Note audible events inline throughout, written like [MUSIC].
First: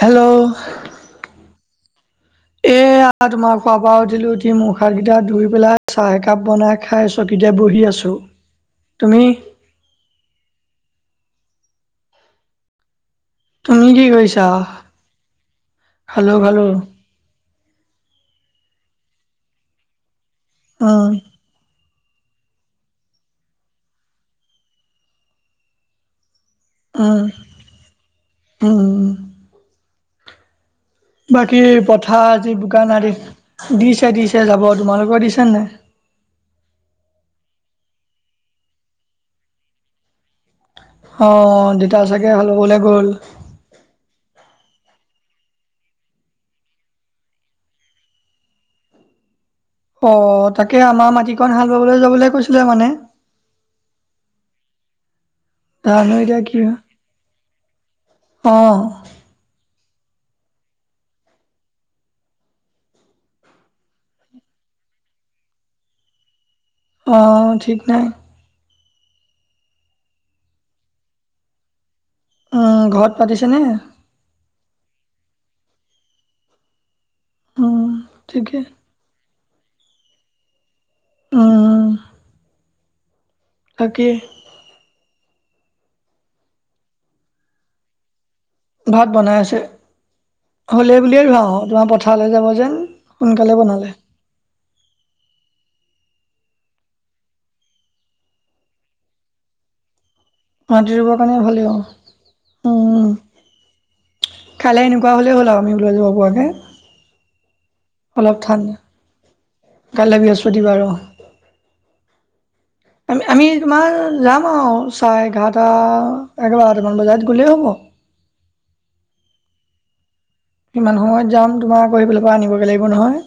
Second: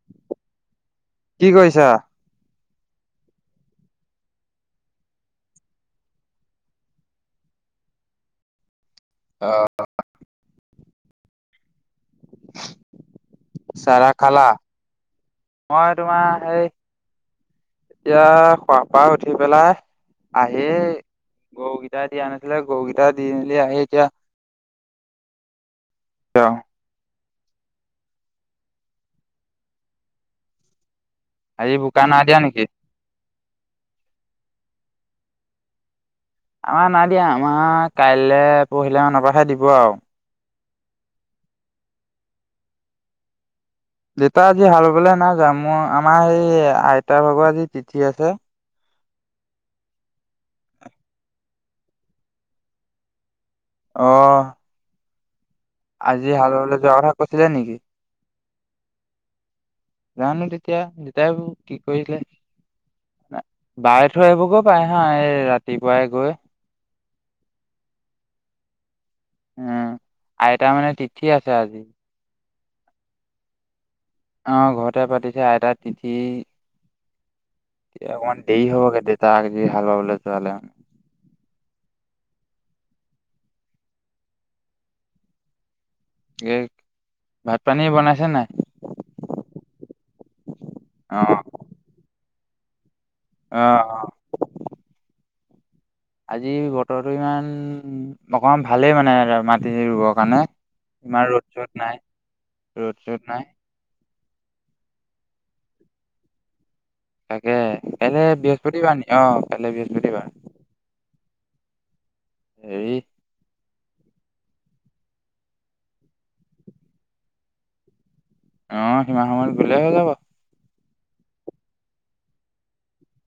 Hello কি [UNINTELLIGIBLE] এয়া তোমাৰ খোৱা বা উঠিলো উঠি মুখ হাত কেইটা ধুই পেলাই চাহ একাপ বনাই খাই আছো এতিয়া বহি আছো তুমি? অঁ তুমি চাহ কি তাই কৰিছা খালা মই খালো তোমাৰ সেই খালো এতিয়া খোৱা পা উঠি পেলাই আহি, অঁ গৰু গিটা দিয়া নাছিলে গৰুগিটা দি মেলি আঁহি এতিয়া, [UNINTELLIGIBLE] অঁ, অঁ বাকী আজি বোকা নাই পথাৰ দিয়া আজি নেকি? বোকা নাই দেই, দিছে দিছে যাব তোমালোকৰ দিছে নে? আমাৰ নাই দিয়া আমাৰ কাইলৈ পহি লৈ মানত পা দিব আও! অঁ, দেতা চাগে হাল বাবলে গ'ল? দেউতা আজি হাল বাবলৈ নাই যোৱা মো আমাৰ হেই আইতাৰ ভাগৰ আজি তিথি আছে! অঁ, তাকে আমাৰ মাটিখন হাল বাবলৈ যাবলৈ কৈছিলে মানে? অঁ জানো আজি এতিয়া হাল বাবলৈ যোৱা কথা কৈছিলা নেকি? অঁ জানো তেতিয়া দেতাই বাও কি কৰিলে! বাই থৈ আহিব গৈ পায় হা এই ৰাতিপুৱাই গৈ, অঁ, ঠিক নাই? উম, আইতাৰ মানে তিথি আছে আজি? উম, ঘৰত পাতিছে নে? অঁ ঘৰতে পাতিছে আইতা তিথি উম এয়া অকমান ঠিকে দেয়ি হব কেতি তাক যি হাল বাবলে যোৱালে, উম, তাকে এই ভাত পানী বনাইছে নাই? ভাত বনাই আছে হ'লেই অ বুলিয়েই ভাওঁ তোমাৰ পথাৰলৈ যাব যে! সোনকালে অ বনালে! অ আজি বতৰটো ইমান অকমান ভালেই মানে মাটি ৰুবৰ কাৰণে? মাটি ৰুবৰ ইমান কাৰণে ৰ'দ ভালেই চ'দ নাই আৰু ৰ'দ উম! চ'দ নাই কাইলৈ এনেকুৱা হ'লেই হ'ল আৰু আমি ওলাই যাব পৰা কে, তাকে কাইলৈ বৃহস্পতিবাৰ নি অ কাইলে বৃহস্পতিবাৰ, বৃহস্পতি বাৰ অ হেৰি আঁ আমি কিমান যাম আৰু চাৰে এঘাৰটা এঘাৰটামান বজাত গ'লেই হ'ব! অহ সিমান সময়ত গলেই হয় যাব? কিমান সময়ত যাও তোমাৰ আকৌ সেইফালৰ পৰা আনিবগৈ লাগিব নহয়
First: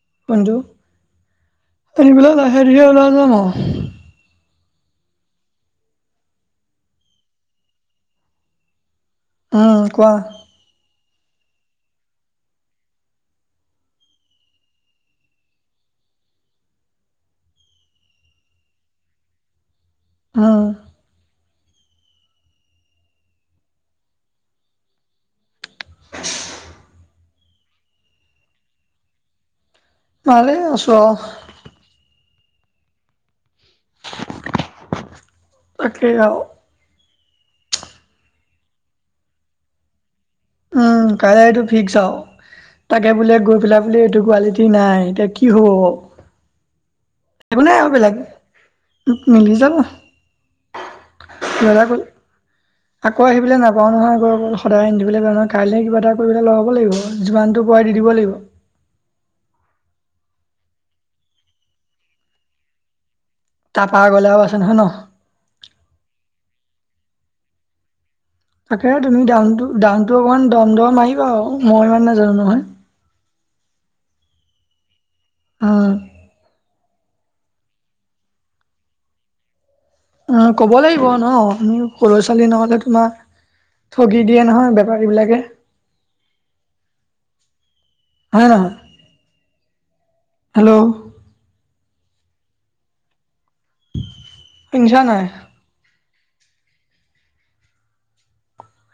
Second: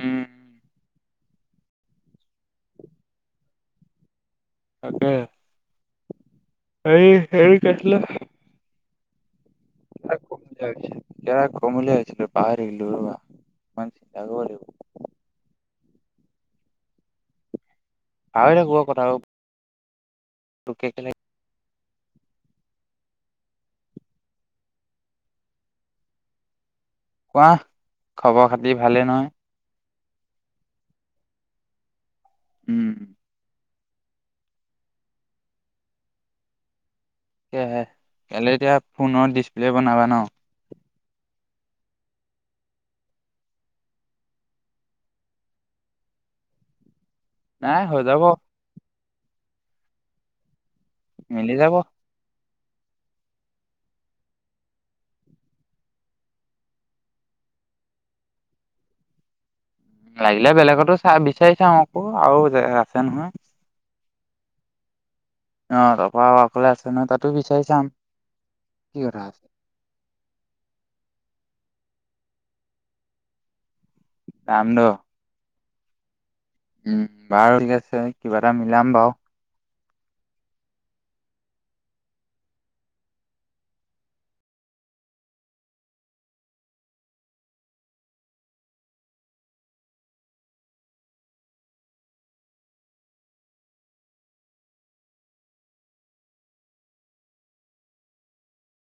উম ফোনটো, এইবেলি লাহে দেৰি ওলাই যাম আও তাকে, এই হেৰি কৈছিলে অঁ। ইয়াক কম বুলিয়ে আহিছিলো পাহৰী থাকিলো বৰা। পাহৰী থাকো অ কথাবোৰ। উম, তোক কে কেনে কোৱা খবৰ খাতি ভালেই নহয়? ভালেই আছো অঁহ। উম। তাকেই আৰু। তাকে'হে কাইলৈ এতিয়া ফোনৰ ডিচপ্লে বনাবা ন। উমঁ কাইলৈ এইটো ফিক্স আৰু। তাকে বোলে গৈ পেলাই বোলে এইটো কোৱালিটি নাই এতিয়া কি হ'ব। [UNINTELLIGIBLE] একো নাই আৰু হৈ বেলেগ যাব মিলি যাব। মলোক উমঁ। আকৌ আহিবলৈ নাপাওঁ নহয় গৈ অকল সদায় আন্ধিবলৈ যাওঁ নহয় কাইলৈ কিবা এটা কৰিবলৈ লগাব লাগিব যিমানটো পাই দি দিব লাগিব। লাগিলে বেলেগতো চাই বিচাৰি চাওঁ আকৌ আৰু আছে নহয়। তাৰপা আগলেও আছে নহয় ন। অঁ তাৰপৰা অকলে আছে নহয় তাতো বিচাৰি চাম। তাকে কি তুমি কথা আছে। দাম দামটো অকণমান দাম-দাম মাৰিবা মই ইমান নাজানো নহয়। দামটো। অ। উম বাৰু ঠিক আছে কিবা এটা মিলাম বাৰু। অঁ ক'ব লাগিব ন সৰু ছোৱালী নহ'লে তোমাৰ- ঠগি দিয়ে নহয় বেপাৰীবিলাকে। হয় নে নহয়। হেল্ল'। শুনিচা নাই?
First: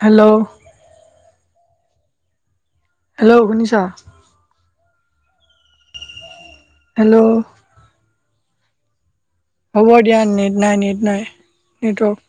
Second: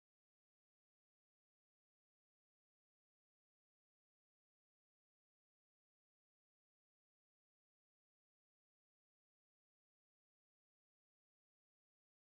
হেল্ল'। হেল্ল' শুনিছা? হেল্ল'। হ'ব দিয়া নেট নাই নেট নাই নেটৱৰ্ক।